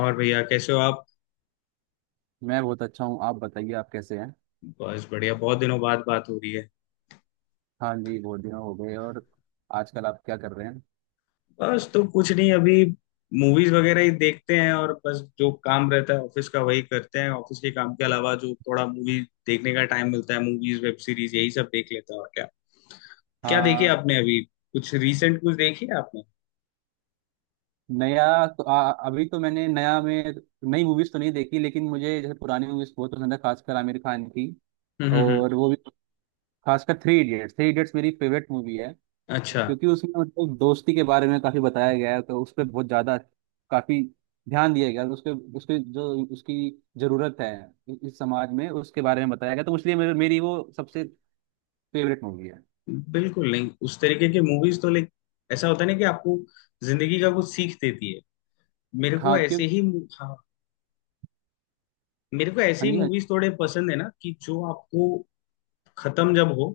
और भैया कैसे हो आप। मैं बहुत अच्छा हूँ। आप बताइए आप कैसे हैं। बस बढ़िया, बहुत दिनों बाद बात हो रही है। हाँ जी, बहुत दिन हो गए। और आजकल आप क्या कर रहे हैं। बस तो कुछ नहीं, अभी मूवीज वगैरह ही देखते हैं, और बस जो काम रहता है ऑफिस का वही करते हैं। ऑफिस के काम के अलावा जो थोड़ा मूवी देखने का टाइम मिलता है, मूवीज वेब सीरीज यही सब देख लेते हैं। और क्या? क्या देखी हाँ। आपने अभी, कुछ रिसेंट कुछ देखी है आपने? नया तो अभी तो मैंने नया में नई मूवीज तो नहीं देखी, लेकिन मुझे जैसे पुरानी मूवीज बहुत पसंद है, खासकर आमिर खान की। हम्म हम्म हम्म। और वो भी खासकर थ्री इडियट्स। थ्री इडियट्स मेरी फेवरेट मूवी है अच्छा। क्योंकि उसमें मतलब दोस्ती के बारे में काफी बताया गया है, तो उस पर बहुत ज्यादा काफी ध्यान दिया गया है। उसके उसके जो उसकी जरूरत है इस समाज में, उसके बारे में बताया गया, तो इसलिए मेरी वो सबसे फेवरेट मूवी है। बिल्कुल। नहीं, उस तरीके के मूवीज तो लाइक, ऐसा होता है ना कि आपको जिंदगी का कुछ सीख देती है। मेरे को हाँ, क्यों। ऐसे ही हाँ, मेरे को ऐसी हाँ जी, हाँ जी। मूवीज थोड़े पसंद है ना कि जो आपको खत्म जब हो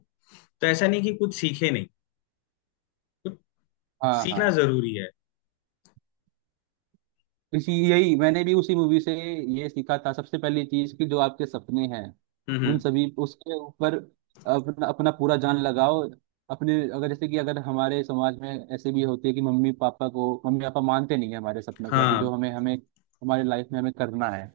तो ऐसा नहीं कि कुछ सीखे नहीं, तो हाँ सीखना हाँ। जरूरी है। इसी यही मैंने भी उसी मूवी से ये सीखा था। सबसे पहली चीज कि जो आपके सपने हैं, हम्म उन हम्म, सभी उसके ऊपर अपना अपना पूरा जान लगाओ। अपने अगर जैसे कि अगर हमारे समाज में ऐसे भी होती है कि मम्मी पापा को मम्मी पापा मानते नहीं है हमारे सपने के बारे, कि हाँ जो हमें हमें हमारे लाइफ में हमें करना है।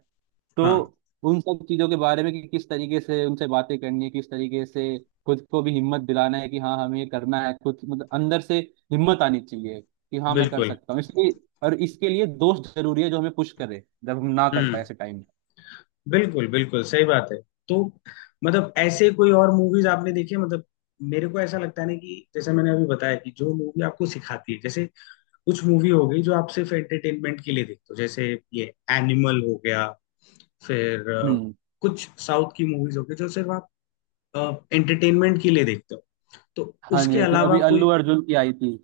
तो हाँ उन सब चीजों के बारे में कि किस तरीके से उनसे बातें करनी है, किस तरीके से खुद को भी हिम्मत दिलाना है कि हाँ, हमें ये करना है, खुद मतलब अंदर से हिम्मत आनी चाहिए कि हाँ, मैं कर बिल्कुल। सकता हूँ, इसलिए। और इसके लिए दोस्त जरूरी है जो हमें पुश करे जब हम ना कर पाए हम्म। ऐसे टाइम। बिल्कुल बिल्कुल सही बात है। तो मतलब ऐसे कोई और मूवीज आपने देखी है? मतलब मेरे को ऐसा लगता है ना, कि जैसे मैंने अभी बताया कि जो मूवी आपको सिखाती है, जैसे कुछ मूवी हो गई जो आप सिर्फ एंटरटेनमेंट के लिए देखते हो, जैसे ये एनिमल हो गया, फिर हम्म। कुछ साउथ की मूवीज हो गई जो सिर्फ आप एंटरटेनमेंट के लिए देखते हो। तो हाँ उसके जी, क्यों, अलावा अभी अल्लू कोई, अर्जुन की आई थी।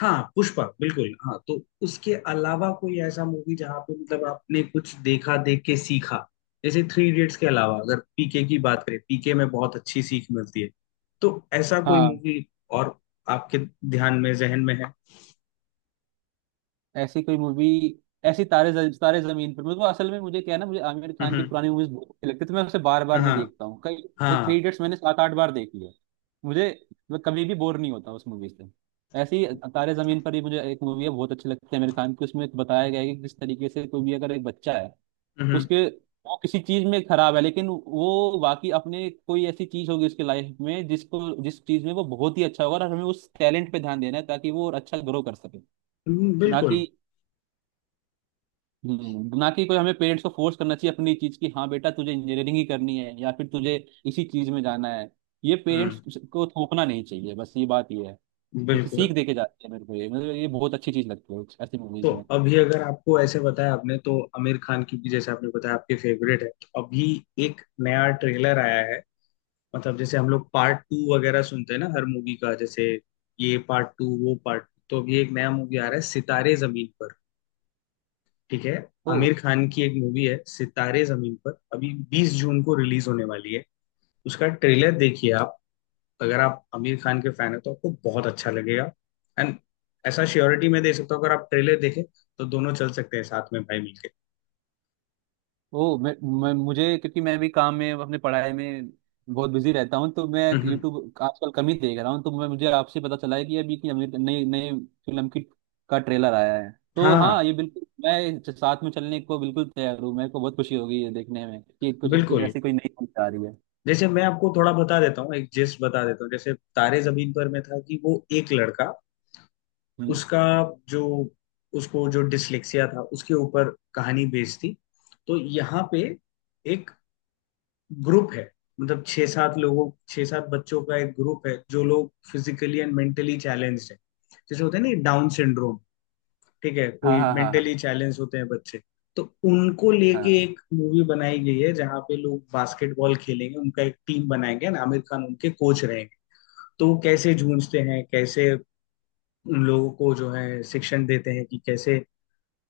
हाँ पुष्पा, बिल्कुल। हाँ, तो उसके अलावा कोई ऐसा मूवी जहाँ पे मतलब आपने कुछ देखा, देख के सीखा, जैसे थ्री इडियट्स के अलावा अगर पीके की बात करें, पीके में बहुत अच्छी सीख मिलती है। तो ऐसा कोई हाँ, मूवी और आपके ध्यान में, जहन में है? ऐसी कोई मूवी ऐसी तारे जमीन पर, मेरे को असल में, मुझे क्या है ना, मुझे आमिर खान की हम्म पुरानी मूवीज बहुत अच्छी लगती है, तो मैं उसे बार बार में हाँ देखता हूँ, कई। थ्री हाँ इडियट्स मैंने 7 8 बार देखी है। मुझे मैं कभी भी बोर नहीं होता उस मूवी से। ऐसी, तारे जमीन पर ही मुझे एक मूवी है, बहुत अच्छी लगती है आमिर खान की। उसमें बताया गया है कि किस तरीके से कोई भी अगर एक बच्चा है, हम्म उसके वो किसी चीज में खराब है, लेकिन वो बाकी अपने कोई ऐसी चीज होगी उसके लाइफ में, जिस चीज में वो बहुत ही अच्छा होगा और हमें उस टैलेंट पे ध्यान देना है ताकि वो और अच्छा ग्रो कर सके। ना बिल्कुल। कि कोई हमें पेरेंट्स को फोर्स करना चाहिए अपनी चीज की, हाँ बेटा तुझे इंजीनियरिंग ही करनी है या फिर तुझे इसी चीज में जाना है। ये हम्म पेरेंट्स को थोपना नहीं चाहिए, बस ये बात ये है। क्योंकि बिल्कुल। सीख दे के जाते हैं, मेरे को ये मतलब ये बहुत अच्छी चीज लगती है, ऐसी तो मूवीज अभी अगर आपको ऐसे बताया, आपने तो आमिर खान की भी जैसे आपने बताया आपके फेवरेट है, तो अभी एक नया ट्रेलर आया है। मतलब जैसे हम लोग पार्ट 2 वगैरह सुनते हैं ना हर मूवी का, जैसे ये पार्ट 2 वो पार्ट 2, तो अभी एक नया मूवी आ रहा है सितारे जमीन पर। ठीक है, में। आमिर खान की एक मूवी है सितारे जमीन पर, अभी 20 जून को रिलीज होने वाली है। उसका ट्रेलर देखिए आप, अगर आप आमिर खान के फैन हो तो आपको बहुत अच्छा लगेगा। एंड ऐसा श्योरिटी मैं दे सकता हूँ, अगर आप ट्रेलर देखें तो दोनों चल सकते हैं साथ में भाई मिलके। ओ, मैं मुझे, क्योंकि मैं भी काम में अपने पढ़ाई में बहुत बिजी रहता हूँ, तो मैं हम्म हम्म। यूट्यूब आजकल कम ही देख रहा हूँ। तो मैं मुझे आपसे पता चला है कि अभी की अमीर नई नई फिल्म की का ट्रेलर आया है। तो हाँ हाँ, ये बिल्कुल मैं साथ में चलने को बिल्कुल तैयार हूँ। मेरे को बहुत खुशी होगी ये देखने में कि कुछ कुछ बिल्कुल। ऐसी कोई नई फिल्म आ रही है। जैसे मैं आपको थोड़ा बता देता हूँ, एक जिस्ट बता देता हूँ, जैसे तारे जमीन पर में था कि वो एक लड़का, हम्म। उसका जो, उसको जो डिसलेक्सिया था उसके ऊपर कहानी बेस्ड थी। तो यहाँ पे एक ग्रुप है, मतलब 6-7 लोगों, 6-7 बच्चों का एक ग्रुप है, जो लोग फिजिकली एंड मेंटली चैलेंज्ड है, जैसे होते हैं ना डाउन सिंड्रोम। ठीक है, हाँ, कोई हाँ, हाँ, मेंटली चैलेंज होते हैं बच्चे। तो उनको लेके हाँ। एक मूवी बनाई गई है जहाँ पे लोग बास्केटबॉल खेलेंगे, उनका एक टीम बनाएंगे ना, आमिर खान उनके कोच रहेंगे। तो वो कैसे जूझते हैं, कैसे उन लोगों को जो है शिक्षण देते हैं, कि कैसे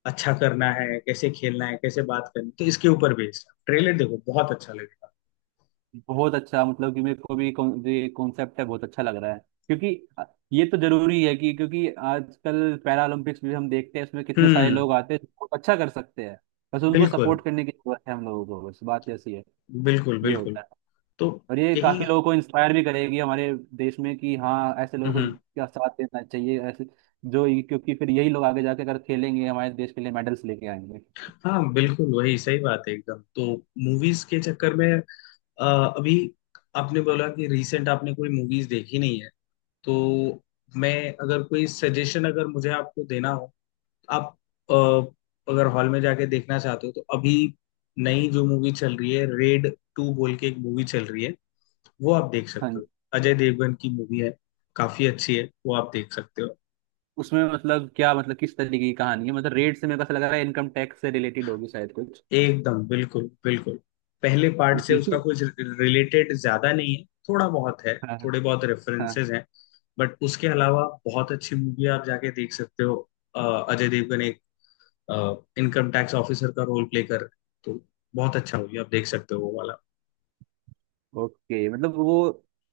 अच्छा करना है, कैसे खेलना है, कैसे बात करनी, तो इसके ऊपर बेस्ड, ट्रेलर देखो, बहुत अच्छा लगेगा। बहुत अच्छा, मतलब कि मेरे को भी ये कॉन्सेप्ट है, बहुत अच्छा लग रहा है। क्योंकि अ, ये तो जरूरी है कि क्योंकि आजकल पैरालंपिक्स भी हम देखते हैं, इसमें कितने सारे हम्म लोग आते हैं जो बहुत अच्छा कर सकते हैं। बस उनको बिल्कुल सपोर्ट करने की जरूरत है हम लोगों को, बस बात ऐसी है। बिल्कुल ये बिल्कुल। होता है। तो और ये यही काफी लोगों को इंस्पायर भी करेगी हमारे देश में कि हाँ, ऐसे लोगों को हम्म, का साथ देना चाहिए, ऐसे जो क्योंकि फिर यही लोग आगे जाके अगर खेलेंगे हमारे देश के लिए मेडल्स लेके आएंगे। हाँ बिल्कुल वही सही बात है एकदम। तो मूवीज के चक्कर में, अ, अभी आपने बोला कि रिसेंट आपने कोई मूवीज देखी नहीं है, तो मैं अगर कोई सजेशन अगर मुझे आपको देना हो, आप अ, अगर हॉल में जाके देखना चाहते हो, तो अभी नई जो मूवी चल रही है रेड 2 बोल के, एक मूवी चल रही है, वो आप देख हाँ सकते जी। हो। अजय देवगन की मूवी है, काफी अच्छी है, वो आप देख सकते हो। उसमें मतलब क्या मतलब किस तरीके की कहानी है, मतलब रेट से मेरे को ऐसा लग रहा है इनकम टैक्स से रिलेटेड होगी शायद कुछ, एकदम बिल्कुल बिल्कुल। पहले पार्ट से उसका क्योंकि कुछ रिलेटेड ज्यादा नहीं है, थोड़ा बहुत है, हाँ, थोड़े बहुत हाँ। रेफरेंसेस हैं। बट उसके अलावा बहुत अच्छी मूवी है, आप जाके देख सकते हो। अ, अजय देवगन एक इनकम टैक्स ऑफिसर का रोल प्ले कर रहे हैं, तो बहुत अच्छा मूवी आप देख सकते हो वो वाला। ओके मतलब वो,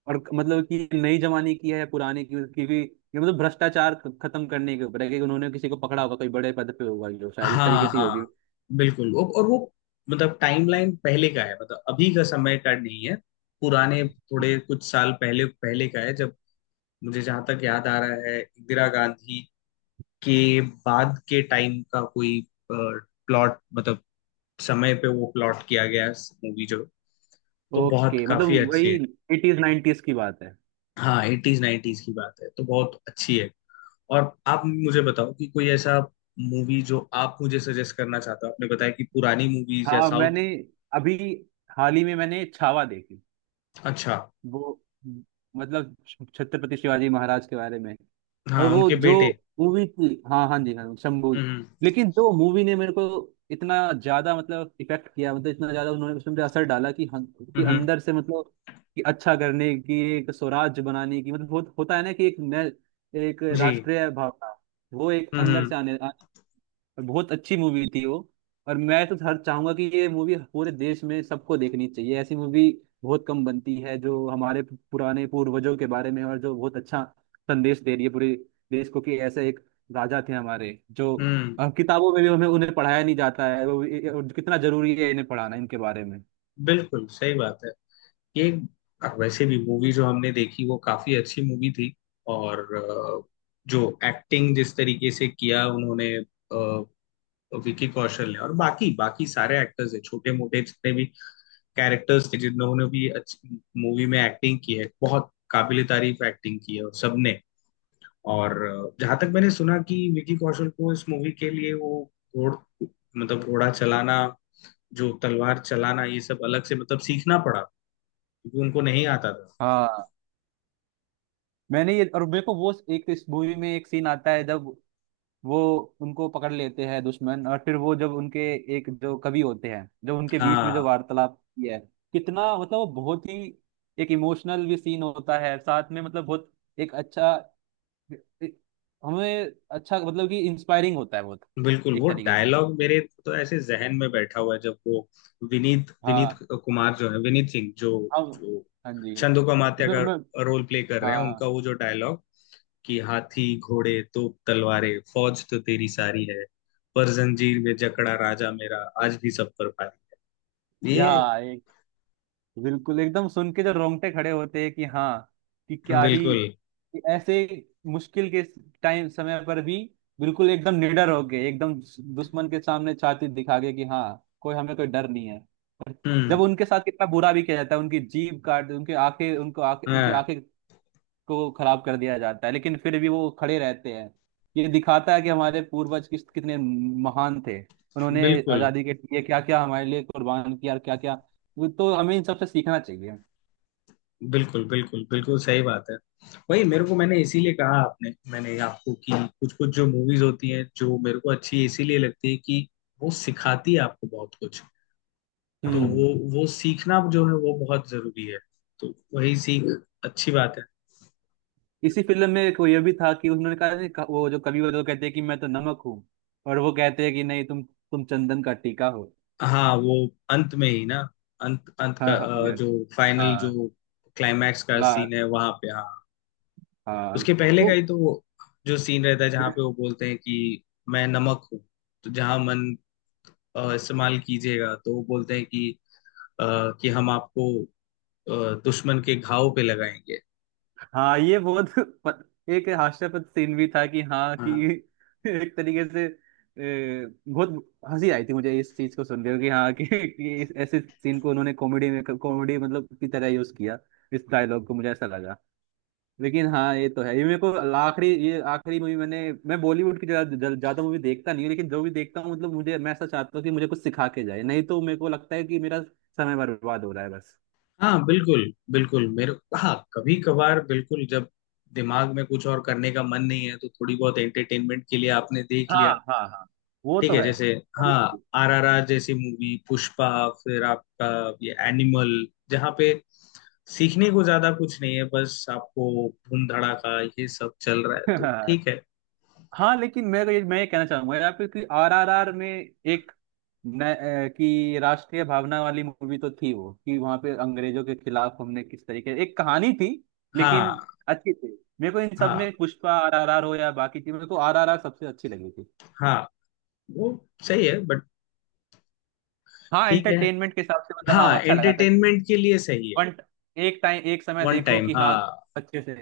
और मतलब कि नई जमाने की है, पुराने की, मतलब क्योंकि ये मतलब भ्रष्टाचार खत्म करने के ऊपर है कि उन्होंने किसी को पकड़ा होगा कोई बड़े पद पे होगा, जो शायद इस हाँ तरीके से ही होगी। हाँ बिल्कुल वो- और वो, मतलब टाइमलाइन पहले का है, मतलब अभी का समय का नहीं है। पुराने थोड़े कुछ साल पहले पहले का है, जब मुझे जहां तक याद आ रहा है इंदिरा गांधी के बाद के टाइम का कोई प्लॉट, मतलब समय पे वो प्लॉट किया गया मूवी जो। तो बहुत ओके, मतलब काफी अच्छी वही है। एटीज नाइनटीज की बात है। हाँ 80s 90s की बात है, तो बहुत अच्छी है। और आप मुझे बताओ कि कोई ऐसा मूवी जो आप मुझे सजेस्ट करना चाहते हो, आपने बताया कि पुरानी मूवीज या हाँ, साउथ। मैंने अभी हाल ही में मैंने छावा देखी। अच्छा। वो मतलब छत्रपति शिवाजी महाराज के बारे में, और हाँ, वो उनके जो बेटे। मूवी थी, हाँ, हाँ जी हाँ, शंबुल। हम्म लेकिन जो मूवी ने मेरे को इतना ज्यादा मतलब इफेक्ट किया, मतलब इतना ज्यादा उन्होंने उसमें मुझे असर डाला कि हम कि हम्म अंदर से मतलब, कि अच्छा करने की, एक स्वराज्य बनाने की मतलब, होता है ना कि एक एक जी राष्ट्रीय भावना वो एक अंदर हम्म। से आने, और बहुत अच्छी मूवी थी वो। और मैं तो हर चाहूंगा कि ये मूवी पूरे देश में सबको देखनी चाहिए। ऐसी मूवी बहुत कम बनती है जो हमारे पुराने पूर्वजों के बारे में और जो बहुत अच्छा संदेश दे रही है पूरे देश को कि ऐसे एक राजा थे हमारे जो हम्म किताबों में भी हमें उन्हें पढ़ाया नहीं जाता है। वो और कितना जरूरी है इन्हें पढ़ाना, इनके बारे में। बिल्कुल सही बात है। ये अब वैसे भी मूवी जो हमने देखी वो काफी अच्छी मूवी थी। और जो एक्टिंग जिस तरीके से किया उन्होंने, विकी कौशल ने और बाकी बाकी सारे एक्टर्स है, छोटे मोटे जितने भी कैरेक्टर्स थे, जिन्होंने भी अच्छी मूवी में एक्टिंग की है, बहुत काबिल तारीफ एक्टिंग की है और सबने। और जहां तक मैंने सुना कि विकी कौशल को इस मूवी के लिए वो घोड़ घोड़ा चलाना, जो तलवार चलाना, ये सब अलग से मतलब सीखना पड़ा, क्योंकि उनको नहीं आता था। हाँ, मैंने ये, और मेरे को वो, एक इस मूवी में एक सीन आता है जब वो उनको पकड़ लेते हैं दुश्मन, और फिर वो जब उनके एक जो कवि होते हैं, जब उनके बीच में जो हाँ वार्तालाप की है, कितना मतलब वो बहुत ही एक इमोशनल भी सीन होता है साथ में, मतलब बहुत एक अच्छा एक- हमें, अच्छा, मतलब कि इंस्पायरिंग होता है बहुत बिल्कुल, वो एक तरीके से। डायलॉग मेरे तो ऐसे जहन में बैठा हुआ है, जब वो विनीत विनीत हाँ, कुमार जो है विनीत सिंह जो हम, जो हाँ जी, हाँ जी। छंदो कामात्या उसमें का हमें, रोल प्ले कर रहे हैं, उनका हाँ, वो जो डायलॉग कि हाथी घोड़े तोप तलवारें फौज तो तेरी सारी है, पर जंजीर में जकड़ा राजा मेरा आज भी सब पर भारी, या ये। बिल्कुल एकदम सुन के जो रोंगटे खड़े होते हैं कि हाँ, कि क्या ही, बिल्कुल। कि ऐसे मुश्किल के टाइम समय पर भी बिल्कुल एकदम निडर हो गए, एकदम दुश्मन के सामने छाती दिखा गए कि हाँ, कोई हमें, कोई डर नहीं है। और जब हम्म उनके साथ कितना बुरा भी किया जाता है, उनकी जीभ काट, उनकी आंखें उनको आंखें उनके हाँ आंखें को खराब कर दिया जाता है, लेकिन फिर भी वो खड़े रहते हैं। ये दिखाता है कि हमारे पूर्वज किस कितने महान थे। उन्होंने बिल्कुल आजादी के लिए क्या क्या हमारे लिए कुर्बान किया, और क्या क्या। तो हमें इन सबसे सीखना चाहिए। बिल्कुल बिल्कुल। बिल्कुल सही बात है। वही मेरे को, मैंने इसीलिए कहा आपने, मैंने आपको कि कुछ कुछ जो मूवीज होती हैं जो मेरे को अच्छी इसीलिए लगती है कि वो सिखाती है आपको बहुत कुछ। तो हम्म। वो सीखना जो है वो बहुत जरूरी है। तो वही सीख अच्छी बात है। इसी फिल्म में एक वो ये भी था कि उन्होंने कहा नहीं, वो जो कवि, वो जो कहते हैं कि मैं तो नमक हूँ, और वो कहते हैं कि नहीं, तुम चंदन का टीका हो। हाँ वो अंत में ही ना, अंत अंत का हाँ हाँ, ये, जो फाइनल, हाँ, जो क्लाइमैक्स का ला, सीन है वहां पे, हाँ। हाँ। उसके पहले का तो ही तो वो जो सीन रहता है जहाँ पे वो बोलते हैं कि मैं नमक हूँ, तो जहाँ मन इस्तेमाल कीजिएगा, तो वो बोलते हैं कि कि हम आपको अ, दुश्मन के घाव पे लगाएंगे। हाँ, ये बहुत एक हास्यास्पद सीन भी था कि हाँ कि हाँ एक तरीके से बहुत हंसी आई थी मुझे इस चीज को सुन के कि हाँ कि इस ऐसे सीन को उन्होंने कॉमेडी में कॉमेडी मतलब की तरह यूज किया, इस डायलॉग को मुझे ऐसा लगा। लेकिन हाँ, ये तो है, ये मेरे को आखिरी मूवी मैंने। मैं बॉलीवुड की ज्यादा ज्यादा मूवी देखता नहीं हूँ, लेकिन जो भी देखता हूँ मतलब मुझे मैं ऐसा चाहता हूँ कि मुझे कुछ सिखा के जाए, नहीं तो मेरे को लगता है कि मेरा समय बर्बाद हो रहा है, बस। हाँ बिल्कुल बिल्कुल, मेरे हाँ कभी कभार बिल्कुल, जब दिमाग में कुछ और करने का मन नहीं है, तो थोड़ी बहुत एंटरटेनमेंट के लिए आपने देख हाँ, लिया। हाँ, हाँ, वो ठीक तो है है। जैसे हाँ आरआरआर जैसी मूवी, पुष्पा, फिर आपका ये एनिमल, जहाँ पे सीखने को ज्यादा कुछ नहीं है, बस आपको धूम धड़ाका ये सब चल रहा है, तो ठीक है। हाँ, लेकिन मैं ये कहना चाहूंगा यहाँ पे कि आरआरआर में एक न, अ, कि राष्ट्रीय भावना वाली मूवी तो थी वो, कि वहां पे अंग्रेजों के खिलाफ हमने किस तरीके, एक कहानी थी, लेकिन हाँ अच्छी थी। मेरे को इन सब में हाँ पुष्पा आरआरआर हो या बाकी थी, मेरे को आरआरआर सबसे अच्छी लगी थी। हाँ वो सही है बट, हाँ ठीक है एंटरटेनमेंट के हिसाब से मतलब हाँ हाँ अच्छा लगा था कि एंटरटेनमेंट के लिए सही है। वन एक टाइम, एक समय वन देखो टाइम कि हाँ, हाँ अच्छे से,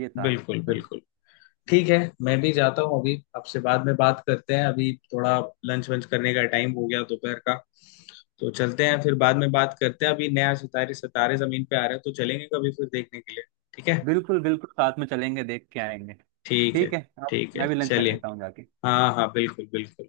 ये था बिल्कुल सही। बिल्कुल। ठीक है, मैं भी जाता हूँ, अभी आपसे बाद में बात करते हैं, अभी थोड़ा लंच वंच करने का टाइम हो गया दोपहर का। तो चलते हैं, फिर बाद में बात करते हैं, अभी नया सितारे सितारे जमीन पे आ रहे हैं, तो चलेंगे कभी फिर देखने के लिए। ठीक है। बिल्कुल बिल्कुल, साथ में चलेंगे, देख के आएंगे। ठीक है। ठीक है। अब ठीक है मैं भी लंच कर चलिए, लेता हूँ जाके। हाँ हाँ बिल्कुल बिल्कुल।